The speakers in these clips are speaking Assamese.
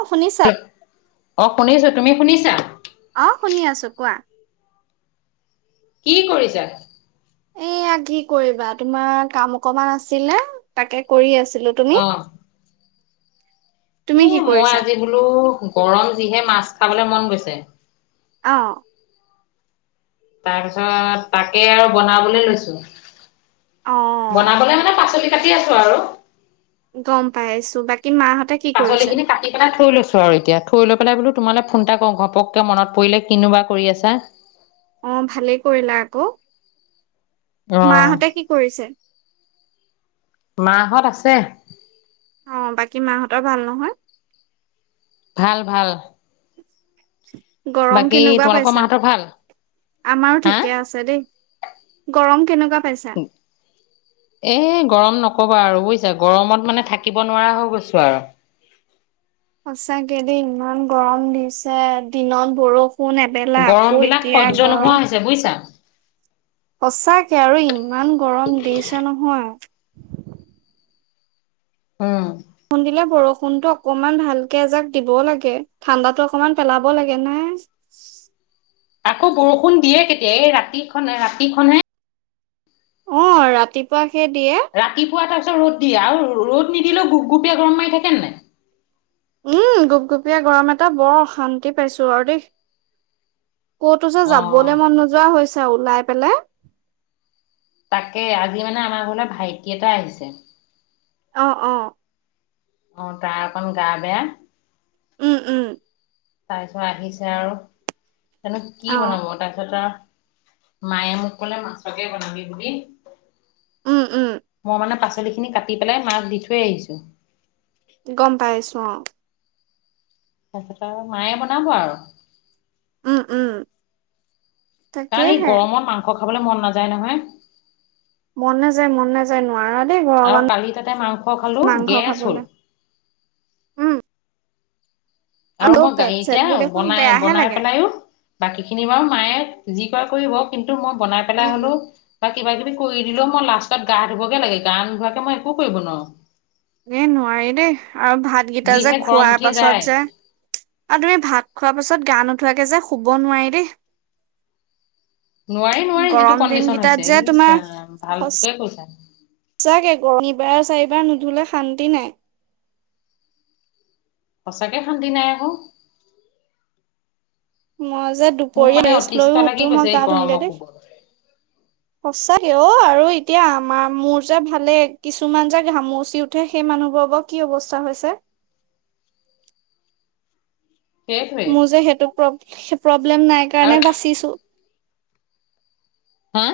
অ' শুনিছ- অঁ' শুনিছো, তুমি শুনিছা? অ‌ঁ' শুনি আছো। কোৱা? কি কৰিছা? এয়া কি কৰিবা? তোমাৰ কাম অকমান আছিলে, তাকে কৰি আছিলো। তুমি অঁ'। তুমি এ কি মই কৰিছা আজি বোলো গৰম যিহে মাছ খাবলে মন গৈছে। অঁ'। তাৰপিছত, তাকে আৰু বনাবলে লৈছো। অ বনাবলে মানে পাচলি- কাটি আছোঁ আৰু। গ'ম পাই আছো। বাকী মাহঁতে- কি পাচলি কৰিছে খিনি, কাটি পেলায় থৈ লৈছোঁ। আৰু এতিয়া, থয় লৈ পেলাই বোলো তোমালে ফোন এটা কৰো, ঘপকে মনত পৰিলে, কিনো বা কৰি আছা। অ', ভালেই কৰিলা আকৌ। অ মাহঁতে কি কৰিছে? মা'হঁত আছে। অ', বাকী মাহঁতৰ, ভাল নহয়? ভাল ভাল। গৰম, বাকী কেনেকুৱা তোমালোকৰ পাইছা? মাহঁতৰ ভাল আমাৰো হা ঠিকে আছে দেই। গৰম, কেনেকুৱা পাইছা? এ গৰম নকবা আৰু বুজিছা, গৰমত মানে, থাকিব নোৱাৰা হৈ গৈছোঁ আৰু। সঁচাকে দেই, ইমান গৰম দিছে। দিনত বৰষুণ এ বেলা, গৰম আকৌ বিলাক এতিয়া সহ্য নোহোৱা গৰম। হৈছে বুজিছা? সঁচাকে, আৰু ইমান গৰম দিছে নহয়। উম। বৰষুণ দিলে, বৰষুণতটো অকনমান ভালকে এযাক দিবও লাগে, ঠাণ্ডাতো অকমান পেলাব লাগে, নাই। আকৌ বৰষুণ দিয়ে কেতিয়া, এই ৰাতি খনে, ৰাতিখনহে। অ', ৰাতিপুৱা হে দিয়ে। ৰাতিপুৱা তাৰপিছত, ৰ'দ দিয়ে। আৰু ৰ'দ নিদিলেঁও, গুপ গুপীয়া গৰম মাৰি থাকেনে নাই? উম, গুপগুপীয়া গৰম এটা, বৰ অশান্তি পাইছোঁ আৰু দেই। ক'তো যে অ যাবলৈ মন নোযোৱা হৈছে, ওলাই পেলাই। তাকে, আজি মানে আমাৰ ঘৰলে, ভাইটি এটা আহিছে। অ', অ',। অ', তাৰ অকণ, গা বেয়া। উম, উম। তাৰপিছত আহিছে আৰু, এতিয়ানো কি অ বনাব, তাৰপিছত আৰু মায়ে মোক ক'লে, মাছকে বনাবি বুলি। উম উম মই মানে, পাচলি খিনি কাটি পেলাই, মাক দি থয় আহিছো। গম পাইছো অ'। তাৰপিছত আৰু, মায়ে বনাব আৰু। উম, উম। কাৰণ এই তাকেহে গৰমত, মাংস খাবলৈ মন নাযায় নহয়। মন নাযায়, মন নাযায়। নোৱাৰ দেই, আৰু কালি তাতে মাংস খালো গৰমত মাংস গেছ হ'ল খাবলৈ। উম',। আৰু মই পেট চেট গাইকে বোৰ দেখোন বনাই বেয়াহে বনাই লাগে পেলাইওঁ বাকী খিনি বাৰু মায়ে যি কৰে কৰিব, কিন্তু মই বনাই পেলাই উম হলেওঁ বা কিবা কিবি কৰি দিলেওঁ মই লাষ্টত গা ধুবগে লাগে, গা নোধোৱাকে মই একো কৰিব নোৱাৰো। এ' নোৱাৰি দেই আৰু ভাতকেইটা যে যিহে গৰম খোৱাৰ উঠি যায় পাছত যে আৰু তুমি ভাত খোৱাৰ পাছত গা নোধোৱাকে যে শুব নোৱাৰি দেই। নোৱাৰি নোৱাৰি যিটো গৰম দিন কণ্ডিচন কেইটাত হৈছে যে ইচ তোমাৰ ৰাম ভালটোৱে কৈছা। [inaudible] সঁচাকে শান্তি নাই আকৌ। মই যে মোৰ দুপৰীয়া মানে ৰেষ্ট অতিষ্ঠ লৈয়ো লাগি উঠিও মই গৈছে এই গা ধুমগে গৰমৰ দেই। কোবত সঁচাকে অ' আৰু এতিয়া আমাৰ মোৰ যে ভালে, কিছুমান যে ঘামচি উঠে সেই মানুহ বোৰৰ বা কি অৱস্থা হৈছে‌? সেইটোৱে মোৰ যে সেইটো প্ৰ প্ৰব্লেম নাই আৰু কাৰণে বাচিছো। হাঁ?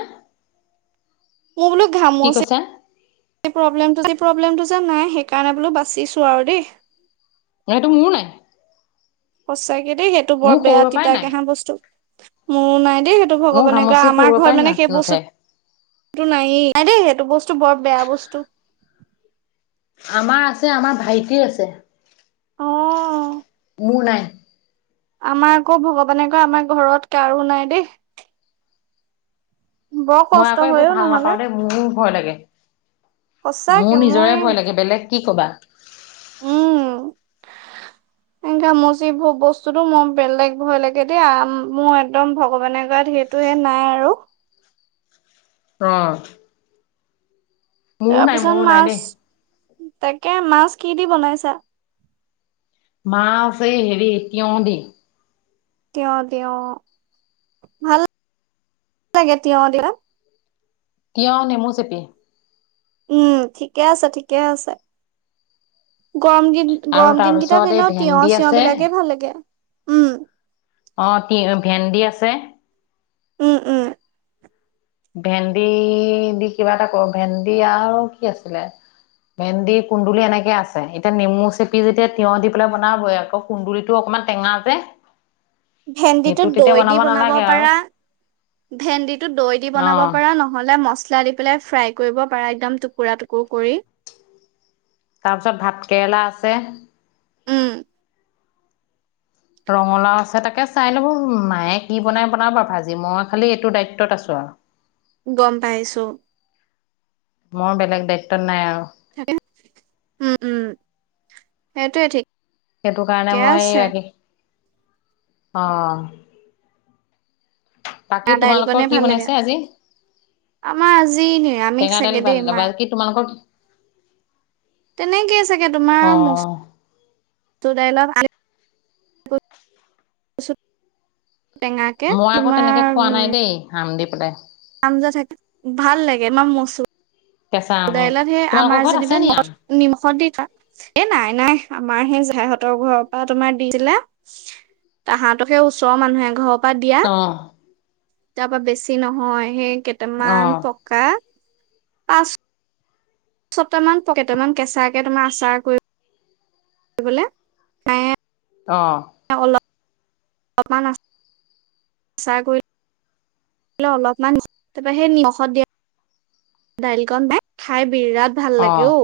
মো বোলো কি ঘামূচি- কৈছা এই প্ৰব্লেমটো এই প্ৰব্লেমটো যে নাই সেইকাৰণে বোলো বাচিছো আৰু দেই। মানে এইটো মোৰো নাই। সঁচাকে দেই সেইটো বৰ মোৰ বেয়া সৰুৰে পৰাই তিতা নাই কেঁহা বস্তু, মোৰো নাই দেই- টো মোৰ ভগৱানে কৰা ঘামচি আমাৰ সৰুৰে পৰাই ঘৰত না মানে সেই নুঠে। বস্তু- টো নাইয়েই, নাই দেই সেইটো বস্তু বৰ বেয়া বস্তু। আমাৰ আছে, আমাৰ ভাইটিৰ আছে। অ মোৰ নাই। আমাৰ আকৌ ভগৱানে কয়, আমাৰ ঘৰত কাৰো নাই দেই। বৰ মই কষ্ট আকৌ এইবোৰ হয়ও ভাল নহলে নাপাওঁ দেই, মোৰো ভয় লাগে। মোৰ সঁচাকে মই নিজৰে ভয় লাগে বেলেগ কি কবা। ঘামূচিভো বস্তুতো মোৰ বেলেগ ভয় লাগে দেই আ মোৰ একদম ভগৱানে কৰাত- টোৱে নাই আৰু। অঁ'। তাৰ পিছত মোৰো নাই দেই মাছ, তাকে মাছ কি দি বনাইছা? মাছ এই হেৰি তিয়ঁ দি। তিয়ঁহ তিয়ঁহ, ভালা লাগে তিয়ঁহ দি পেলে। তিয়ঁহ নেমু চেপি। উম' ঠিকে আছে ঠিকে আছে। গৰম দিন আৰু গৰম দিন তাৰপিছত কেইটাত এই এনেওঁ তিয়ঁহ ভেন্দি চিয়ঁহ আছে বিলাকে ভাল লাগে, উম। অঁ' তিঁ ভেন্দি আছে। উম' উম'। ভেন্দি দি কিবা এটা কৰো, ভেন্দি আৰু কি আছিলে? ভেন্দি কুন্দুলি এনেকে আছে, এতিয়া নেমু চেপি যেতিয়া তিয়হ দি পেলাই বনাবই আকৌ। কুন্দুলীতো অকমান টেঙা যে। ভেন্দিটো সেইটো তেতিয়া দৈ দি বনাব নালাগে আৰু পাৰা। ভেন্দিটো দৈ দি বনাব অ', পাৰা, নহলে মছলা দি- পেলাই ফ্ৰাই কৰিব পাৰা একদম টুকুৰা-টুকুৰ কৰি। তাৰপিছত ভাতকেৰেলা আছে। উম ৰঙলাও আছে তাকে চাই ল'ব, মায়ে বনাই বনাব ভাজি মই খালি এইটো দায়িত্বত আছো আও। গম পাইছোঁ। মই বেলেগ দ্বায়িত্বত নাই আৰু। তাকে, উম', উম', সেইটোয়ে ঠিক। সেইটো কাৰণে ঠিকে মই আছে আজি অঁ। বাকী চানা তোমালোকৰ দাইলকণে কি ভাল লাগে। বনাইছে আজি আমাৰ আজি নিৰামিষ টেঙা দাইল চাগে দেই মা। বাকী তোমালোকৰ- তেনেকে চাগে তোমাৰ অ', মচুৰ দাইলত- কচুত টেঙাকে তোমাৰ- সান্দি পেলাই। আঞ্জা থাকে ভাল লাগে ন, মচুৰ কেঁচা আম দাইলত সেই তোমালোকৰ আমাৰ ঘৰত আছে যেনিবা- নি আম? নিমখত দি থ, এ নাই নাই আমাৰ সেই জাঠাইহঁতৰ ঘৰৰ পৰা তোমাৰ দিছিলে- তাহাঁতক সেই ওচৰৰ মানুহ এঘৰ- পা দিয়া অ', তাপা বেছি নহয় সেই অ', কেইটামান পক- [unintelligible] ছটা মান, প-কেইটামান কেঁচাকে তোমাৰ আচাৰ কৰি [unintelligible] অ, এই অলপ [unintelligible] অলপমান, তাৰপৰা সেই নিমখত দি দাইল খনহে, খাই বিৰাট ভাল লাগে অ,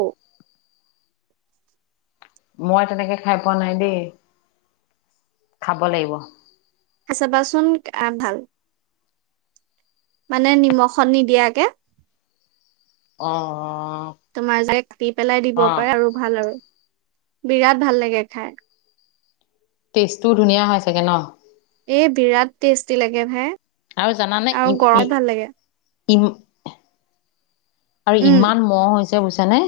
মই তেনেকে খাই পোৱা নাই দেই। খাব লাগিব। খাই চাবাচোন বিৰাট ভাল, মানে নিমখত নিদিয়াকে। অ, তোমাৰ যে, [inaudible] পেলাই দিব অ পাৰে আৰু ভাল আৰু বিৰাট ভাল লাগে খাই। টেষ্টটো ধুনীয়া হয় চাগে ন? এই বিৰাট টেষ্টি লাগে ভাই আৰু জানানে ই আৰু ই গৰম ভাল লাগে। ইম, আৰু উম ইমান মহ হৈছে বুজিছা নে?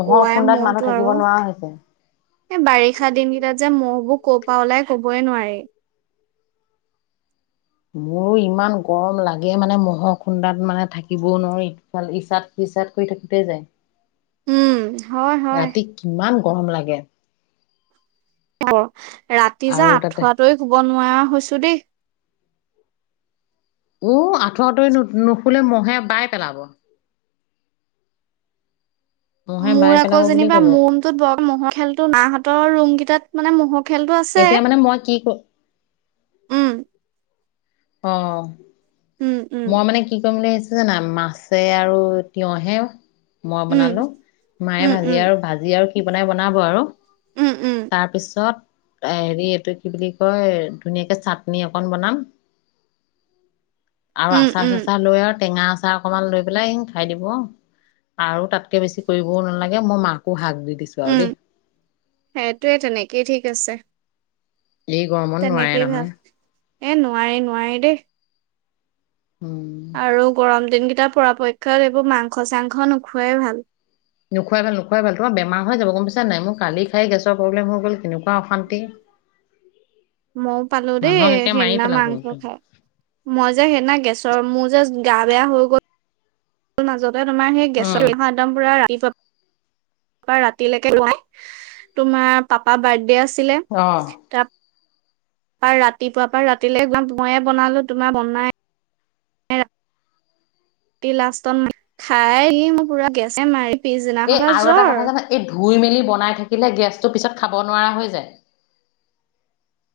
মহৰ ঐ খুন্দাত মহটো মানুহ আৰু থাকিব নোৱাৰা হৈছে। এই বাৰিষা দিন কেইটাত যে, মহবোৰ ক'ৰ পৰা ওলাই ক'বই নোৱাৰি। মোৰো ইমান গৰম লাগে মানে মহ'ৰ খুন্দাত মানে থাকিব নোৱাৰি। ভাল, ইচাদ-বিচাদ কৰি থাকোতেই যায়। উম, হয় হয় ৰাতি কিমান গৰম লাগে। অ, ৰাতি যে আৰু তাতে আঠুৱা টৰি শুব নোৱাৰা হৈছোঁ দেই। উ, আঁঠুৱা টৰি নুশুলে মহে বাই পেলাব। মহে মোৰ বাই আকৌ পেলাব বুলি যেনিবা, কলো মোন [inaudible] ম'হৰ খেলতো মাহঁতৰ ৰুম কেইটাত মানে ম'হৰ খেলতটো আছে। এতিয়া মানে মই কি ক উম, অ, উম উম মই মানে কি কৰিম বুলি আহিছ জানা, মাছে আৰু তিয়হে মই উম বনালো, মায়ে উম ভাজি উম আৰু ভাত। ভাজি আৰু কি বনাই, বনাব আৰু উম উম তাৰপিছত হেৰি এইটো কি বুলি কয়, ধুনীয়াকে চাটনি অকণ বনাম। আৰু উম উম আচাৰ-চাচাৰ লৈ আৰু টেঙা আচাৰ অকমান লৈ পেলাই আহি খাই দিব। আৰু তাতকে বেছি কৰিবও নালাগে, মই মাকো হাক দি দিছোঁ আৰু দেই। সেইটোৱেই তেনেকেই ঠিক আছে। এই গৰমত নোৱাৰে তেনেকে নহয় ভাল। এই নোৱাৰি, নোৱাৰি, দেই। উম, আৰু গৰম দিন কেইটা পৰাপক্ষত, এইবোৰ মাংস-চাংস নোখোৱাই ভাল। নুখুৱাই ভাল নোখুৱাই ভাল তোমাৰ বেমাৰ হৈ যাব গম পাইছা নে নাই। মোৰ কালি খাই গেছৰ প্ৰবলেম হৈ গল কেনেকুৱা। অশান্তি। মইয়ো পালো দেই মানুহক একে মাৰি সেইদিনা পেলাব মাংস একদম খাই। মই যে সেইদিনা গেছৰ, মোৰ যে গা বেয়া হৈ গ'ল মাজত। তোমাৰ সেই গেছৰ উম [unintelligible] পুৰা ৰাতিপুৱাৰ পা ৰাতিলৈকে [unintelligible] তোমাৰ পাপা বাৰ্থডে আছিলে। অঁ। আৰু ৰাতিপুৱা পৰা ৰাতিলে একদম মইয়ে বনালো তোমাৰ বনাই লাষ্টত খাইহি মোৰ পুৰা গেছে মাৰি এই পিছদিনাখনৰ পৰা আৰু এটা জ্বৰ কথা জানা এই ধুই মেলি বনাই থাকিলে, গেছটো পিছত খাব নোৱাৰা হৈ যায়।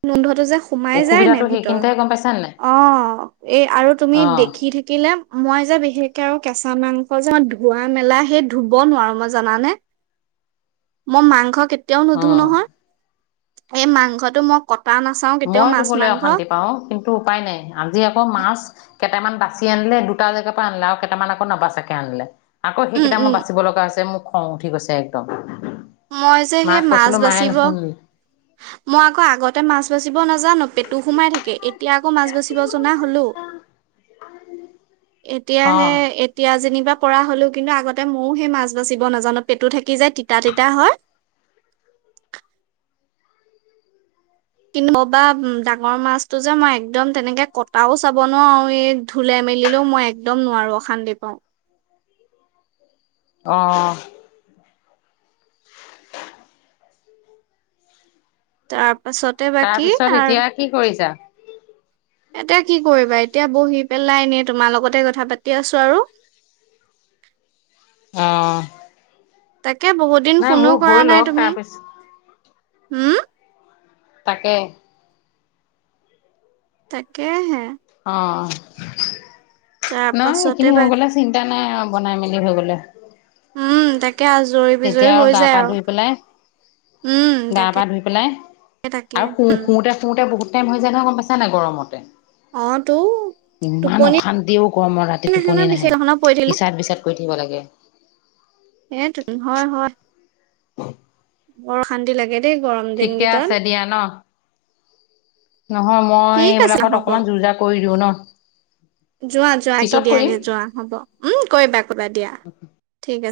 গোন্ধটো যে সুমাই যাই নাই সেইখিনিতে, গম পাইছা নাই? অ' এই আৰু তুমি অ', দেখি থাকিলে। মই যে বিশেষকে আৰু কেঁচা মাংস যে মই ধোৱা মেলা হেই ধুব নোৱাৰো মই জানানে। মই মাংস কেতিয়া তেওঁ নোধো অ', নহয় এই মাংসটো মই কটা না মই ধুবলৈ অশান্তি পাওঁ কিন্তু উপায় নাই আজি আকৌ মাছ কেটামান বাচি আনিলে, দুটা জেগাৰ পৰা আনিলে। আৰু কেইটামান আকৌ নাবাচাকে আনিলে। আকৌ উম, সেইকেইটা উম, মই বাচিব লগা হৈছে, মোৰ খং উঠি গৈছে একদম। মই যে সেই মাক মাছ কৈছিলো মায়ে বাচিব - নুশুনিলে। মই আকৌ আগতে মাছ বচিব নাজানো, পেটু সোমাই থাকে। এতিয়া আকৌ মাছ বাচিব জনা হলো এতিয়াহে অ', এইত - এতিয়া যেনিবা পৰা হ'লেও কিন্তু আগতে ময়ো সেই মাছ বাচিব নাজানো পেটু থাকি যায় তিতা তিতা হয়। [inaudible] কি কবা ডাঙৰ মাছটো যে মই একদম তেনেকে কটাও চাব নোৱাৰোঁ আও এই ধুলে মেলিলেও মই একদম নোৱাৰো, অশান্তি পাওঁ। অ', তাৰ পাছত তাৰ পিছত এতিয়া কি কৰিছা? এতিয়া কি কৰিবা, এতিয়া বহি পেলাই, এনে তোমাৰ লগতে কথা পাতি আছো আৰু। অঁ। তাকে বহুত দিন ফোনো কৰা হৈ নাই লওক তুমি তাৰপিছত উম তাকে। তাকেহে। অ'। তাৰ নহ পাছতে সেইখিনি বা হৈ গ'লে চিন্তা নাই আও বনাই মেলি হৈ গ'লে। উম তাকে আজৰি বিজৰী তেতিয়া হৈ গা পা আৰু। ধুই পেলাই উম গা পা তাকে ধুই তাকে উম শোওঁতে বহুত টাইম হৈ যায় নহয় গম পাইছা নাই গৰমতে অ তো ইমান টোপনি অশান্তি ঐ গৰমত ৰাতি ন টোপনি নাহে, বিশেষ এখনত পৰি থাকিলো ইচাৰ বিচাৰ কৰি থাকিব লাগে সেই টো হয় হয়। [inaudible] বৰ অশান্তি লাগে দেই গৰম দিন কেইটাত বিয়া ন? নহয় মই ঠিক আছে এইবিলাকত হ'ব অকণমান যো জা কৰি দিওঁ ন যোৱা যোৱা কি পিছত কৰিম দিয়াগে যোৱা হ'ব উ‌ কৰিবা কবা দিয়া ঠিক আছে